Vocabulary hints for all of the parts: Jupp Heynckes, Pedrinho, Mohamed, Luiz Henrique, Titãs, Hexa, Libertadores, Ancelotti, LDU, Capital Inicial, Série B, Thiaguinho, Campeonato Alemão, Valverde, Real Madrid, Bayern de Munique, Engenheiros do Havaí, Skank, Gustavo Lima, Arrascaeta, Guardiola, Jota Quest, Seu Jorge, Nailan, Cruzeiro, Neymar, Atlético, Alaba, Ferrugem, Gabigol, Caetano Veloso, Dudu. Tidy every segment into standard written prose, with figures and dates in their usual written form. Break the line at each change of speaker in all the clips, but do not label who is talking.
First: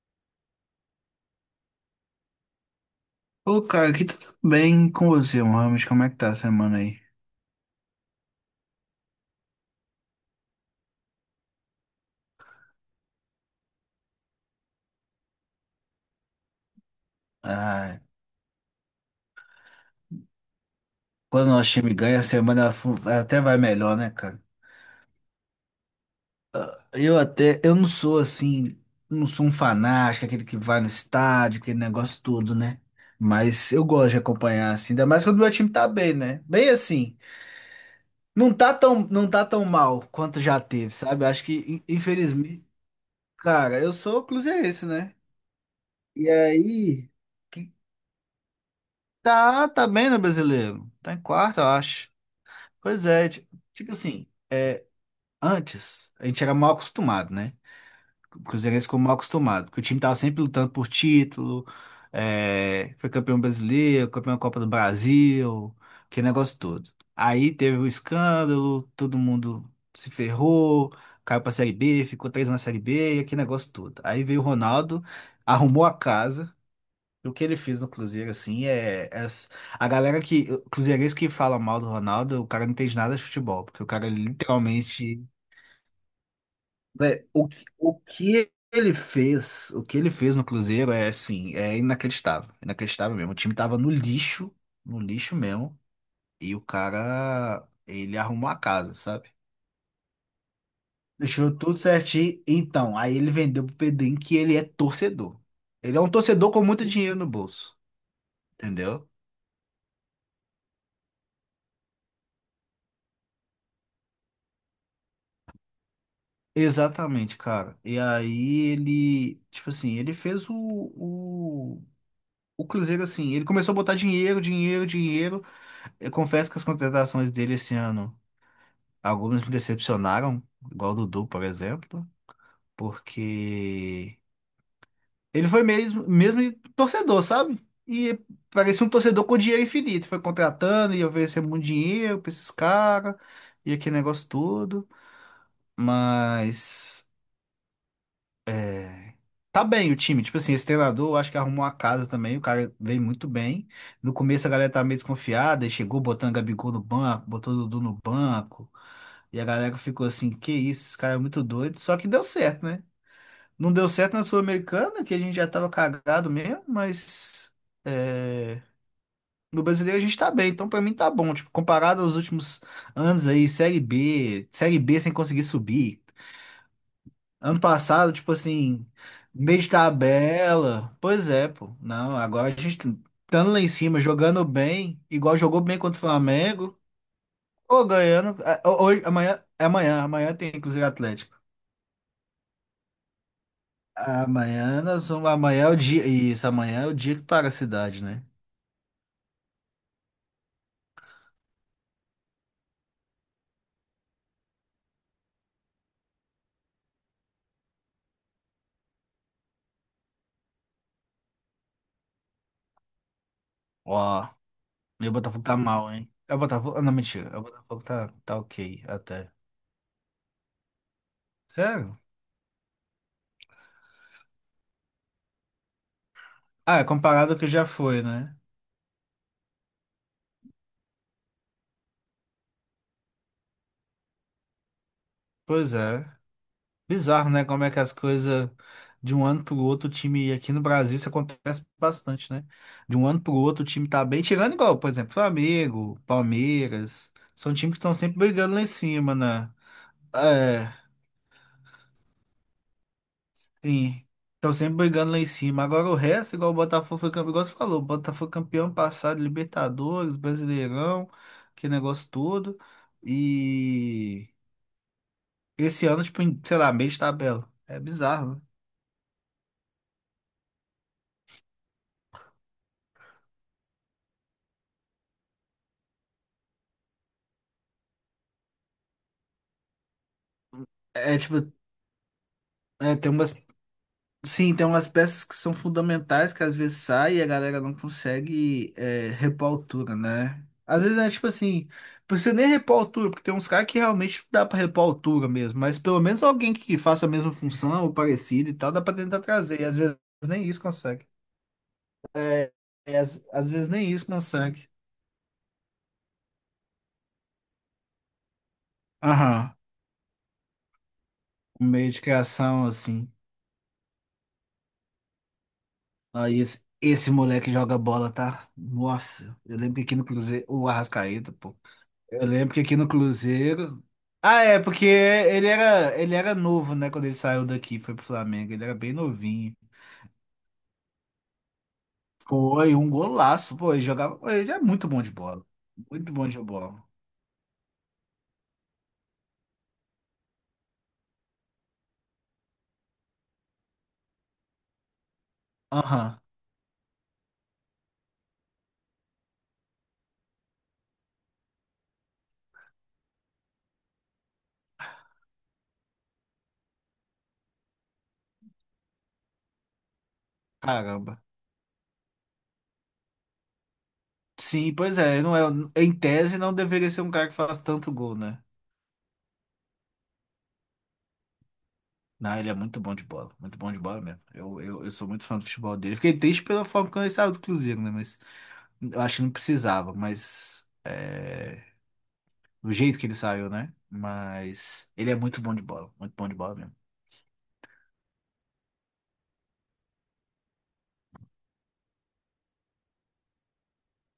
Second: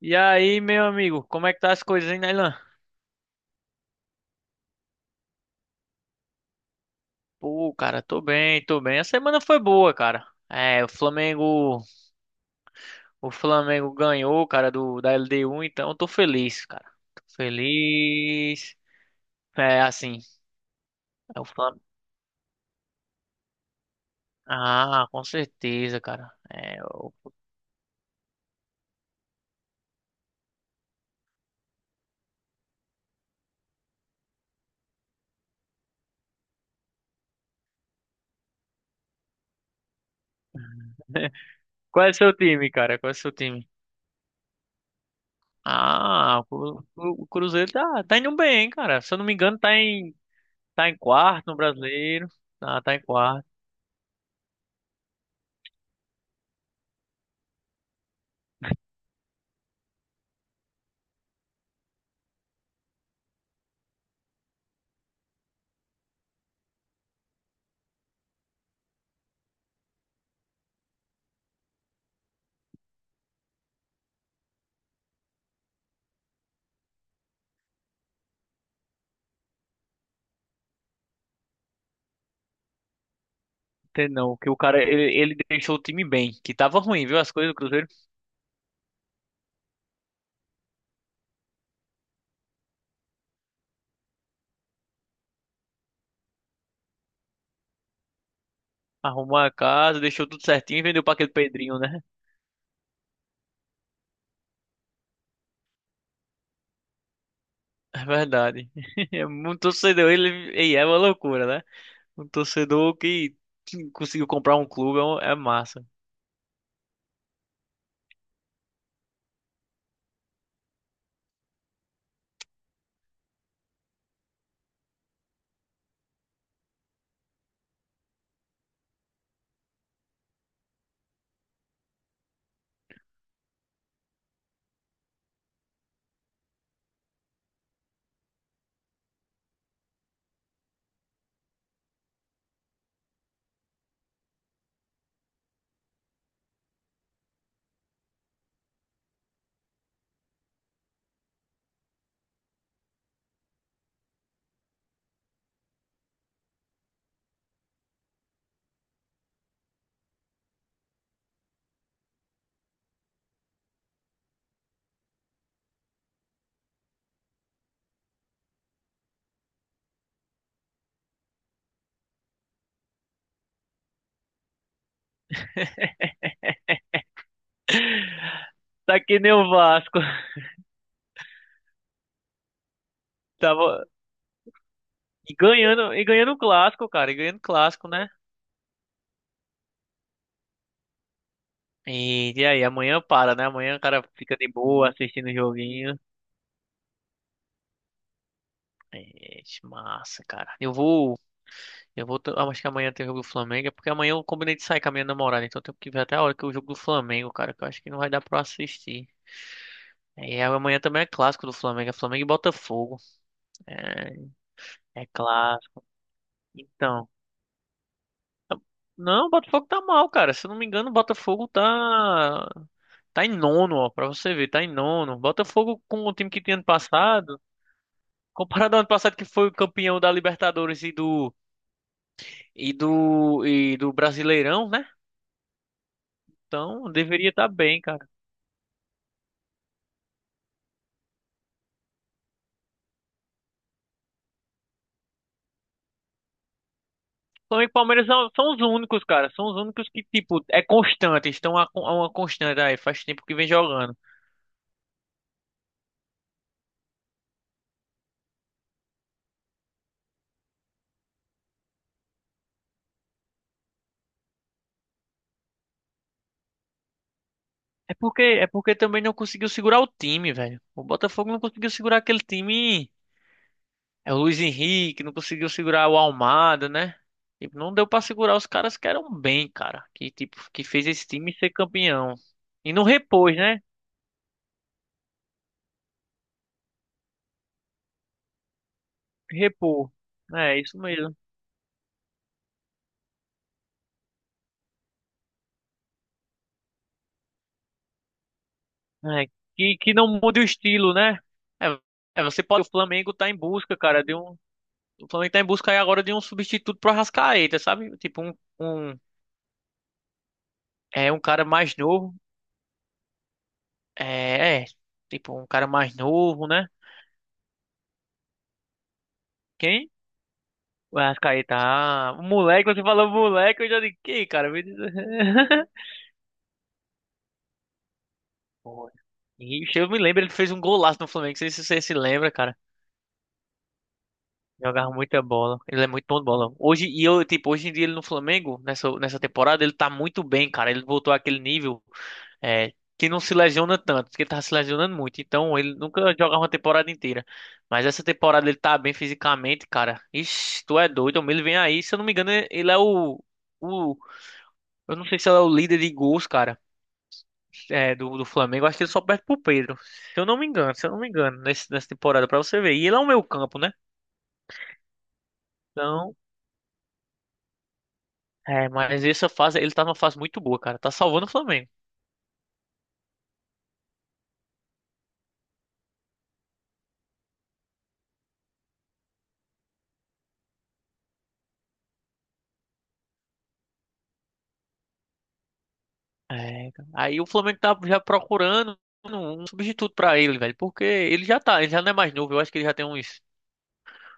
E aí, meu amigo, como é que tá as coisas, hein, Nailan?
Ô, cara, aqui tá tudo bem com você, Mohamed? Como é que tá a semana aí?
Pô, cara, tô bem, tô bem. A semana foi boa, cara. É, o Flamengo ganhou, cara, do da LDU, então eu tô feliz, cara. Tô
Ah,
feliz. É, assim, é o
quando o nosso
Flamengo.
time ganha, a semana até vai melhor, né, cara?
Ah, com certeza, cara.
Eu não sou assim, não sou um fanático, aquele que vai no estádio, aquele negócio todo, né? Mas eu gosto de acompanhar, assim, ainda mais quando o meu time tá bem, né? Bem assim, não tá tão mal quanto já teve, sabe? Acho que,
Qual é o seu
infelizmente,
time, cara? Qual é o seu time?
cara, eu sou cruzeirense, né? E aí,
O Cruzeiro
que-
tá indo bem, hein, cara. Se eu não me engano,
tá,
tá
tá bem
em
no
tá
brasileiro,
em
tá em
quarto no
quarto, eu acho.
Brasileiro. Ah, tá em
Pois é,
quarto.
tipo assim, é, antes a gente era mal acostumado, né? O cruzeirense ficou mal acostumado, porque o time tava sempre lutando por título, é, foi campeão brasileiro, campeão da Copa do Brasil, aquele negócio todo. Aí teve o escândalo, todo mundo se ferrou, caiu pra Série B, ficou três na Série B, e aquele negócio todo. Aí veio o Ronaldo, arrumou a casa, o que ele fez no Cruzeiro, assim. A galera que. Cruzeirense que fala mal do Ronaldo, o cara não entende nada de futebol, porque o
Tem
cara
não, que o cara, ele,
literalmente.
ele deixou o time bem, que tava ruim, viu? As coisas do Cruzeiro.
O que ele fez no Cruzeiro é, assim, é inacreditável. Inacreditável mesmo. O time tava no lixo, no lixo mesmo, e o cara. Ele arrumou a casa, sabe?
Arrumou a casa, deixou tudo certinho e vendeu pra aquele
Deixou tudo
Pedrinho, né?
certinho. Então, aí ele vendeu pro Pedrinho, que ele é torcedor. Ele é um torcedor com muito dinheiro no bolso,
É verdade.
entendeu?
É um torcedor, ele, e é uma loucura, né? Um torcedor que conseguiu comprar um clube, é massa.
Exatamente, cara. E aí ele, tipo assim, ele fez o Cruzeiro assim, ele começou a botar dinheiro, dinheiro, dinheiro. Eu confesso que as contratações dele esse ano, algumas me decepcionaram, igual o Dudu, por exemplo, porque ele foi mesmo, mesmo torcedor, sabe? E parecia um torcedor com dinheiro infinito, foi contratando e oferecendo muito dinheiro pra esses caras, e aquele negócio todo, mas. É, tá bem o time, tipo assim, esse treinador eu acho que arrumou a casa também, o cara veio muito bem. No começo a galera tava meio desconfiada, e chegou botando Gabigol no banco, botou o Dudu no banco, e a galera ficou assim, que isso, esse cara é muito doido, só que deu certo, né? Não deu certo na Sul-Americana, que a gente já tava cagado mesmo, mas é, no brasileiro a gente tá bem, então pra mim tá bom, tipo, comparado aos últimos anos aí, Série B, Série B sem conseguir subir, ano passado, tipo assim,
Tá que nem o
meio de
Vasco.
tabela. Pois é, pô. Não, agora a gente estando lá em
Tava
cima, jogando bem,
e
igual jogou bem
ganhando,
contra o
e ganhando o
Flamengo,
clássico, cara, e ganhando o
ou
clássico, né?
ganhando. Hoje, amanhã, é amanhã, amanhã tem inclusive Atlético.
E aí, amanhã para, né? Amanhã o cara fica de boa assistindo o
Amanhã é o
joguinho.
dia. Isso, amanhã é o dia que para a cidade, né?
Ixi, massa, cara. Eu vou, t- ah, acho que amanhã tem o jogo do Flamengo, é porque amanhã eu combinei de sair com a minha namorada, então eu tenho que ver até a hora que é o jogo do Flamengo, cara, que eu acho que não vai dar pra eu assistir. É, e amanhã também é clássico do Flamengo, é Flamengo e Botafogo. É,
Ó,
é
e o Botafogo tá
clássico.
mal, hein? É o Botafogo. Não,
Então,
mentira. O Botafogo tá
tá,
ok
não, o
até.
Botafogo tá mal, cara. Se eu não me engano, o Botafogo
Sério?
tá em nono, ó, pra você ver, tá em nono. Botafogo com o time que tinha ano
Ah, é comparado ao
passado,
que já foi, né?
comparado ao ano passado que foi o campeão da Libertadores e do Brasileirão, né?
Pois é.
Então,
Bizarro,
deveria
né?
estar
Como é que
bem,
as
cara.
coisas de um ano pro outro, o time aqui no Brasil, isso acontece bastante, né? De um ano pro outro, o time tá bem, tirando igual, por exemplo, Flamengo, Palmeiras, são
Flamengo e
times que estão
Palmeiras
sempre
são
brigando
os
lá em
únicos,
cima,
cara. São
né?
os únicos que, tipo, é
É,
constante. Estão a uma constante aí. Faz tempo que vem jogando.
sim, estão sempre brigando lá em cima. Agora o resto, igual o Botafogo foi campeão, igual você falou, o Botafogo foi campeão passado, Libertadores, Brasileirão, que negócio todo. E esse ano, tipo, sei lá, meio de tabela. É
É porque,
bizarro, né?
é porque também não conseguiu segurar o time, velho. O Botafogo não conseguiu segurar aquele time. É o Luiz Henrique, não conseguiu segurar o Almada, né? Tipo, não deu pra segurar os caras que eram bem, cara. Que, tipo, que fez esse
É
time ser
tipo,
campeão. E não
é, tem umas.
repôs, né?
Sim, tem umas peças que são fundamentais que às vezes sai e a galera não consegue repor a
Repor.
altura, né?
É, isso
Às vezes é
mesmo.
tipo assim, não precisa nem repor a altura, porque tem uns caras que realmente não dá pra repor a altura mesmo, mas pelo menos alguém que faça a mesma função ou parecido e tal, dá pra tentar
É,
trazer, e
que,
às
que
vezes
não mude o
nem isso
estilo,
consegue.
né? É, você
É,
pode. O Flamengo
às,
tá em
às vezes
busca,
nem
cara,
isso
de um.
consegue.
O Flamengo tá em busca aí agora de um substituto pro Arrascaeta, sabe? Tipo, um,
Aham,
um cara
um
mais
meio de
novo.
criação assim.
É, é, tipo, um cara mais
Aí
novo,
esse,
né?
esse moleque joga bola, tá? Nossa, eu lembro que
Quem?
aqui no Cruzeiro, o
O
Arrascaeta,
Arrascaeta.
pô.
Ah, o
Eu lembro que
moleque,
aqui
você
no
falou moleque, eu já
Cruzeiro.
digo, quem,
Ah,
cara?
é, porque ele era, ele era novo, né? Quando ele saiu daqui, foi pro Flamengo. Ele era
Foi.
bem novinho.
Ixi, eu me lembro, ele fez um golaço no Flamengo, não sei se você se lembra.
Foi um golaço, pô. Ele jogava. Pô, ele é muito
Jogava
bom de
muita
bola.
bola. Ele é muito
Muito
bom de
bom de
bola.
bola.
Hoje, e eu, tipo, hoje em dia ele no Flamengo, nessa temporada, ele tá muito bem, cara. Ele voltou àquele nível é, que não se lesiona tanto, porque ele tava se lesionando muito. Então, ele nunca
Aham.
jogava uma temporada inteira. Mas essa temporada ele tá bem fisicamente, cara. Ixi, tu é doido. Homem, ele vem aí, se eu não me engano, ele é o. Eu não sei se ele é o líder de gols, cara, do Flamengo. Acho que ele só perde pro Pedro. Se eu não me engano, se eu não me
Caramba.
engano, nessa temporada, pra você ver. E ele é o meio campo, né?
Sim, pois é. Não é, em
Então.
tese, não deveria ser um cara que faz tanto gol, né?
É, mas essa fase, ele tá numa fase muito boa, cara. Tá salvando o Flamengo.
Não, ele é muito bom de bola. Muito bom de bola mesmo. Eu sou muito fã do futebol dele. Fiquei triste pela forma como ele saiu do Cruzeiro, né? Mas eu acho que não precisava. Do jeito que ele saiu, né? Mas ele é muito bom de bola, muito bom de bola
É,
mesmo.
cara, aí o Flamengo tá já procurando um substituto pra ele, velho. Porque ele já não é mais novo. Eu acho que ele já tem uns.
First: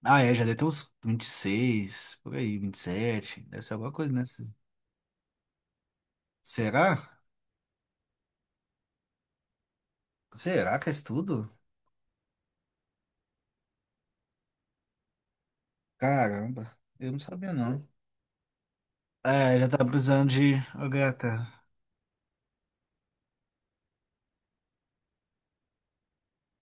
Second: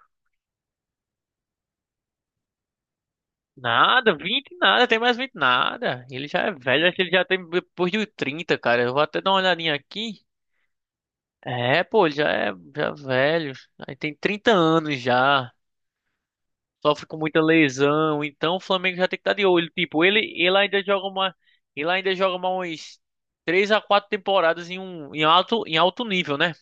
Ah, é, já deve ter uns 26, por aí, 27, deve ser alguma coisa
Nada, 20
nessas.
nada, tem mais 20 nada. Ele já é velho,
Será?
acho que ele já tem depois de 30, cara. Eu vou até dar uma olhadinha aqui.
Será que é isso tudo?
É, pô, ele já é velho. Aí tem 30 anos já.
Caramba,
Sofre
eu
com
não
muita
sabia, não.
lesão, então o Flamengo já tem que estar de
É, já
olho.
tá
Tipo, ele,
precisando de.
ele ainda
Ô,
joga uma,
gata.
ele ainda joga mais umas 3 a 4 temporadas em alto nível, né?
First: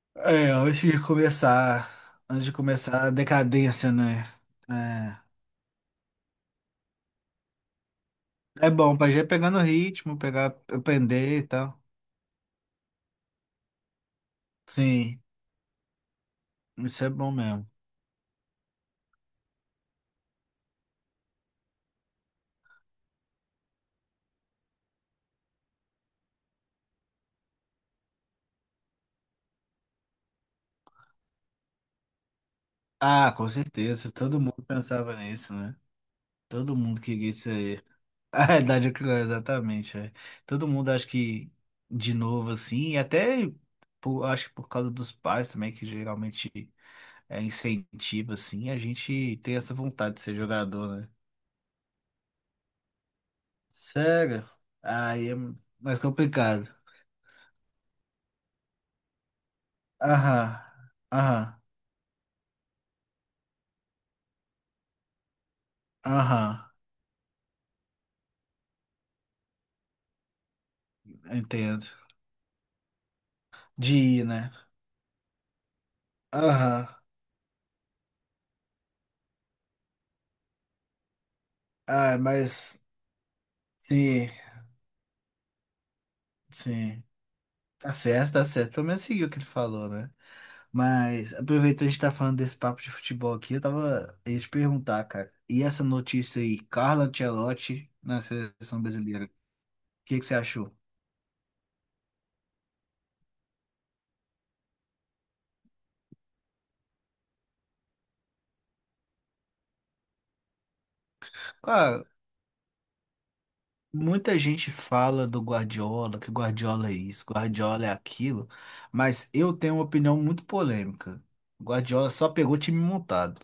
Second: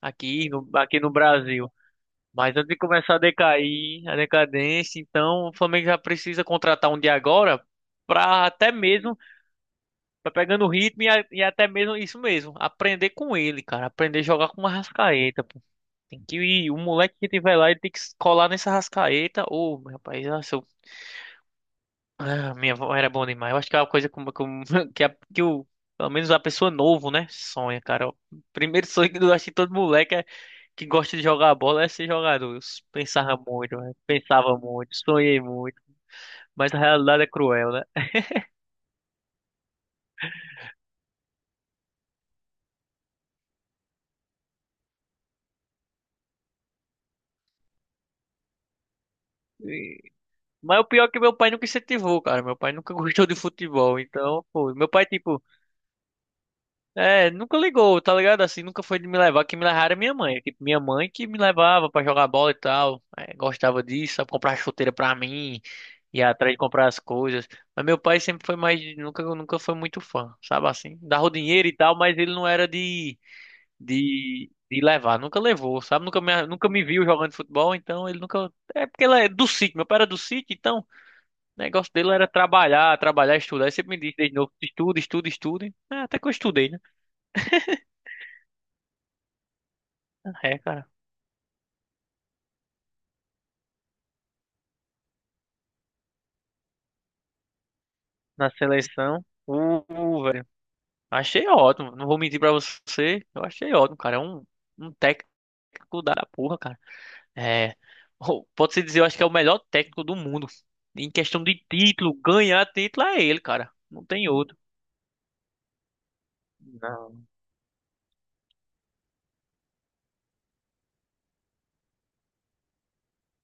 É, antes
Aqui
de
no Brasil.
começar, antes de
Mas antes de
começar a
começar a
decadência,
decair, a
né?
decadência,
É,
então o Flamengo já precisa contratar um de agora para até
é bom pra
mesmo
já ir pegando o ritmo,
pra pegando o ritmo
aprender
e
e
até
tal.
mesmo isso mesmo, aprender com ele, cara, aprender a jogar com uma
Sim,
Arrascaeta, pô. Tem que ir, o
isso é
moleque que
bom
tiver
mesmo.
lá, ele tem que colar nessa Arrascaeta, ô, meu rapaz. Ah, minha avó era bom demais. Eu acho que é uma coisa que, a, que o, pelo menos a pessoa novo, né? Sonha, cara. O primeiro sonho que eu acho que todo moleque que gosta de jogar bola é ser jogador. Eu s-
Ah,
pensava
com
muito, né?
certeza, todo
Pensava
mundo
muito,
pensava
sonhei
nisso, né?
muito. Mas
Todo
a
mundo
realidade é
queria
cruel, né?
ser A realidade é que não é exatamente, é. Todo mundo acha que, de novo, assim, e até acho que por causa dos pais também, que geralmente incentiva, assim, a gente tem essa
E-
vontade de ser
mas o
jogador,
pior é
né?
que meu pai nunca incentivou, cara. Meu pai nunca gostou de futebol. Então,
Sério?
pô, meu pai,
Aí é
tipo.
mais complicado.
É, nunca ligou, tá ligado? Assim, nunca foi de me levar. Quem me levava era minha mãe.
Aham,
Tipo, minha mãe que me
aham,
levava pra jogar bola e tal. É, gostava disso, sabe? Comprar chuteira pra mim, ia
aham,
atrás de comprar as coisas. Mas meu pai sempre foi mais. Nunca foi muito fã, sabe assim? Dava o dinheiro e
entendo.
tal, mas ele não era de,
De ir, né?
de, de levar. Nunca levou, sabe? Nunca me
Aham.
viu jogando futebol, então ele nunca. É porque ele é do sítio, meu pai era do sítio, então o negócio dele
Ah,
era
mas
trabalhar, trabalhar, estudar. Ele sempre me disse
sim,
desde novo: estuda, estuda, estuda. É, até que eu estudei, né?
sim. Tá certo, tá certo. Pelo menos seguiu o que ele falou, né?
Ah, é, cara.
Mas aproveitando a gente tá falando desse papo de futebol aqui, eu tava ia te perguntar, cara. E essa notícia aí, Carlo Ancelotti na
Na
seleção
seleção.
brasileira, o que que você
Velho.
achou?
Achei ótimo. Não vou mentir pra você. Eu achei ótimo, cara. É um técnico da porra, cara. É. Pode-se dizer, eu acho que é o melhor técnico do mundo. Em questão de
Cara,
título, ganhar título é ele, cara. Não tem
muita
outro.
gente fala do Guardiola, que Guardiola é
Não.
isso, Guardiola é aquilo, mas eu tenho uma opinião muito polêmica. Guardiola só pegou time montado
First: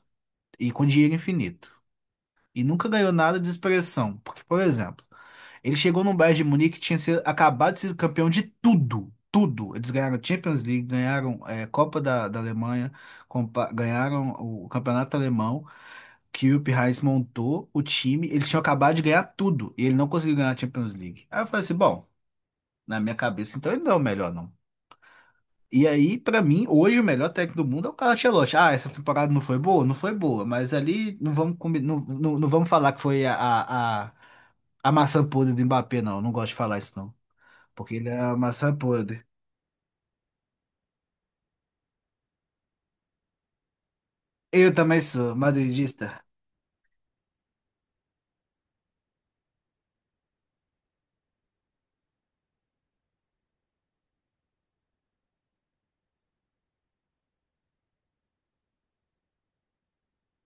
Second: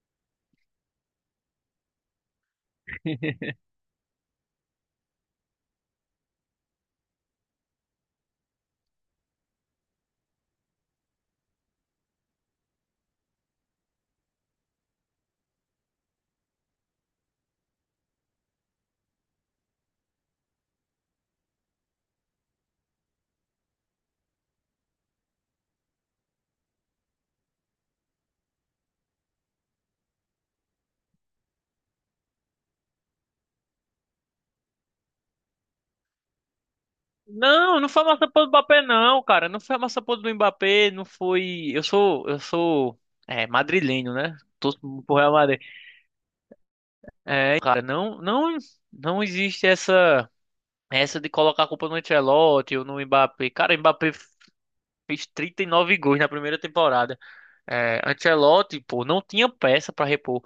e com dinheiro infinito. E nunca ganhou nada de expressão. Porque, por exemplo, ele chegou num Bayern de Munique que acabado de ser campeão de tudo. Tudo. Eles ganharam Champions League, ganharam Copa da Alemanha, ganharam o Campeonato Alemão, que o Jupp Heynckes montou o time. Eles tinham acabado de ganhar tudo e ele não conseguiu ganhar a Champions League. Aí eu falei assim, bom, na minha cabeça, então ele não é o melhor, não. E aí, pra mim, hoje o melhor técnico do mundo é o Carlo Ancelotti. Ah, essa temporada não foi boa? Não foi boa, mas ali não vamos, não, não, não vamos falar que foi a a maçã podre do Mbappé, não. Não gosto de falar isso, não.
Não, não
Porque
foi a
ele é
massa
a
podre do
maçã
Mbappé, não,
podre.
cara. Não foi a massa podre do Mbappé, não foi. Eu sou madrileno, né? Tô
Eu também
pro Real
sou
Madrid.
madridista.
É, cara, não, não, não existe essa. Essa de colocar a culpa no Ancelotti ou no Mbappé. Cara, o Mbappé fez 39 gols na primeira temporada. É, Ancelotti, pô, não tinha peça pra repor.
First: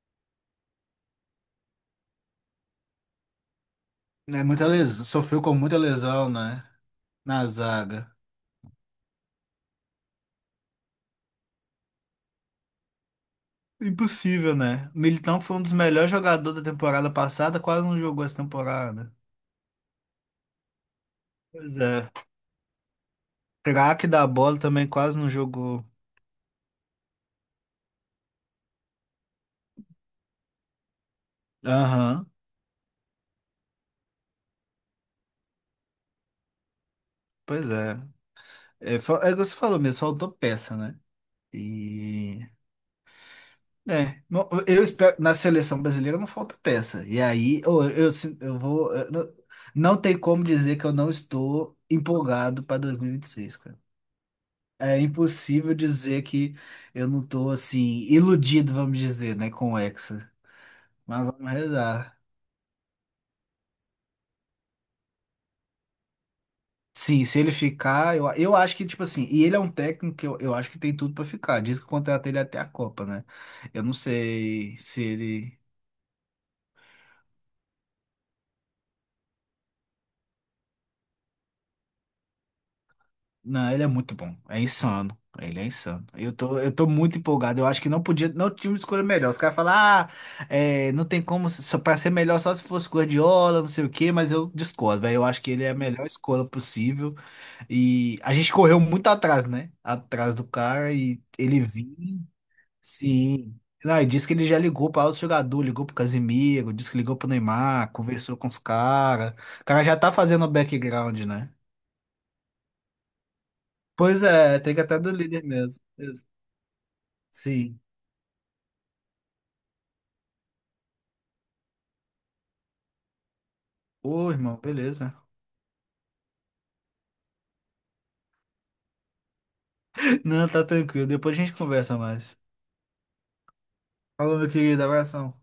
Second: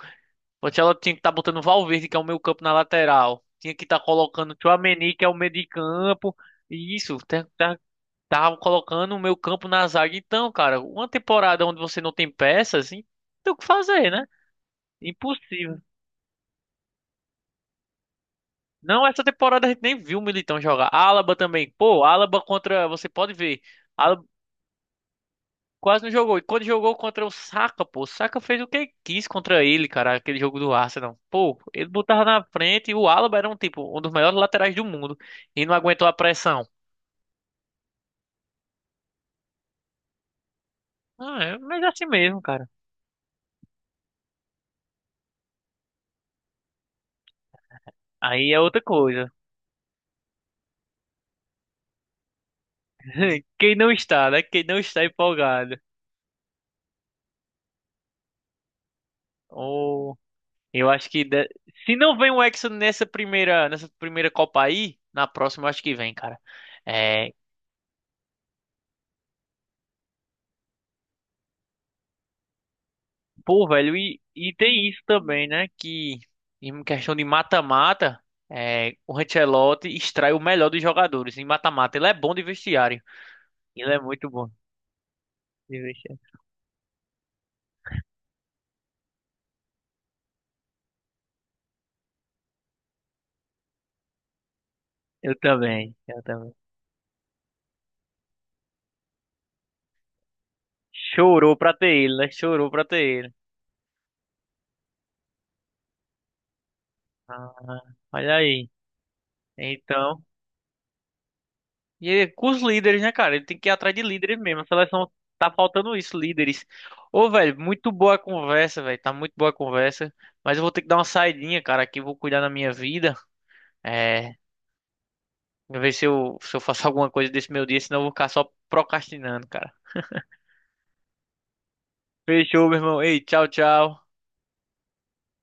O Ancelotti tinha que estar botando Valverde, que é o meio campo na lateral. Tinha que estar
É
colocando
muita lesão.
Tchouaméni, que é o
Sofreu
meio
com
de
muita lesão,
campo.
né?
E isso, tá,
Na
tá-
zaga.
Tava colocando o meio campo na zaga. Então, cara, uma temporada onde você não tem peças, assim, tem o que fazer, né?
Impossível, né? O Militão foi um dos
Impossível.
melhores jogadores da temporada passada, quase não jogou essa
Não,
temporada.
essa temporada a gente nem viu o Militão jogar. Alaba também.
Pois
Pô,
é.
Alaba contra, você pode ver.
Craque da bola também quase não jogou.
Quase não jogou. E quando jogou contra o Saka, pô, o Saka fez o que quis contra ele, cara, aquele jogo do Arsenal. Pô, ele botava
Aham,
na frente e o Alaba era um tipo, um dos melhores laterais do mundo e não aguentou a pressão.
pois é. É, é o que você falou mesmo, faltou peça, né?
Ah, é, mas é assim mesmo,
E
cara.
É, não, eu espero, na seleção brasileira não falta peça. E aí, eu, sin-
Aí é
eu
outra
vou. Eu
coisa.
não, não tem como dizer que eu não estou empolgado para dois mil e vinte e seis,
Quem
cara.
não está, né? Quem não
É
está
impossível
empolgado.
dizer que eu não estou, assim, iludido, vamos dizer, né, com o
Ou
Hexa.
eu acho que
Mas vamos
se não
rezar.
vem o Hexa nessa primeira Copa aí, na próxima eu acho que vem, cara.
Sim,
É,
se ele ficar, eu acho que, tipo assim, e ele é um técnico que eu acho que tem tudo para ficar. Diz que o contrato ele é até a Copa, né?
pô,
Eu não
velho, e
sei
tem isso
se
também,
ele.
né? Que em questão de mata-mata, o Ancelotti extrai o melhor dos jogadores. Em mata-mata, ele é bom de vestiário.
Não, ele é
Ele é
muito
muito
bom.
bom
É insano. Ele é
de
insano. Eu
vestiário.
tô, eu tô muito empolgado. Eu acho que não podia, não tinha uma escolha melhor. Os caras falam, não tem como, só pra ser melhor só se fosse Guardiola, não sei o quê, mas eu discordo, velho. Eu
Eu
acho que ele é a
também,
melhor
eu
escolha
também.
possível. E a gente correu muito atrás, né? Atrás do cara e
Chorou
ele
pra ter ele,
vinha,
né? Chorou pra ter ele.
sim. Não, e disse que ele já ligou para outro jogador, ligou pro Casemiro, disse que ligou pro
Ah,
Neymar,
olha
conversou com os
aí.
caras. O cara já tá
Então,
fazendo o background, né?
e é com os líderes, né, cara? Ele tem que ir atrás de
Pois
líderes
é,
mesmo. A
tem que até
seleção
do líder
tá
mesmo.
faltando isso, líderes. Ô, velho,
Sim.
muito boa a conversa, velho. Tá muito boa a conversa. Mas eu vou ter que dar uma saidinha, cara, aqui. Vou cuidar da minha vida.
Ô,
É,
irmão, beleza.
ver se eu faço alguma coisa desse meu dia, senão eu vou ficar só procrastinando, cara.
Não, tá tranquilo. Depois a gente conversa mais.
Fechou, meu irmão. Ei, tchau, tchau.
Falou, meu querido. Abração.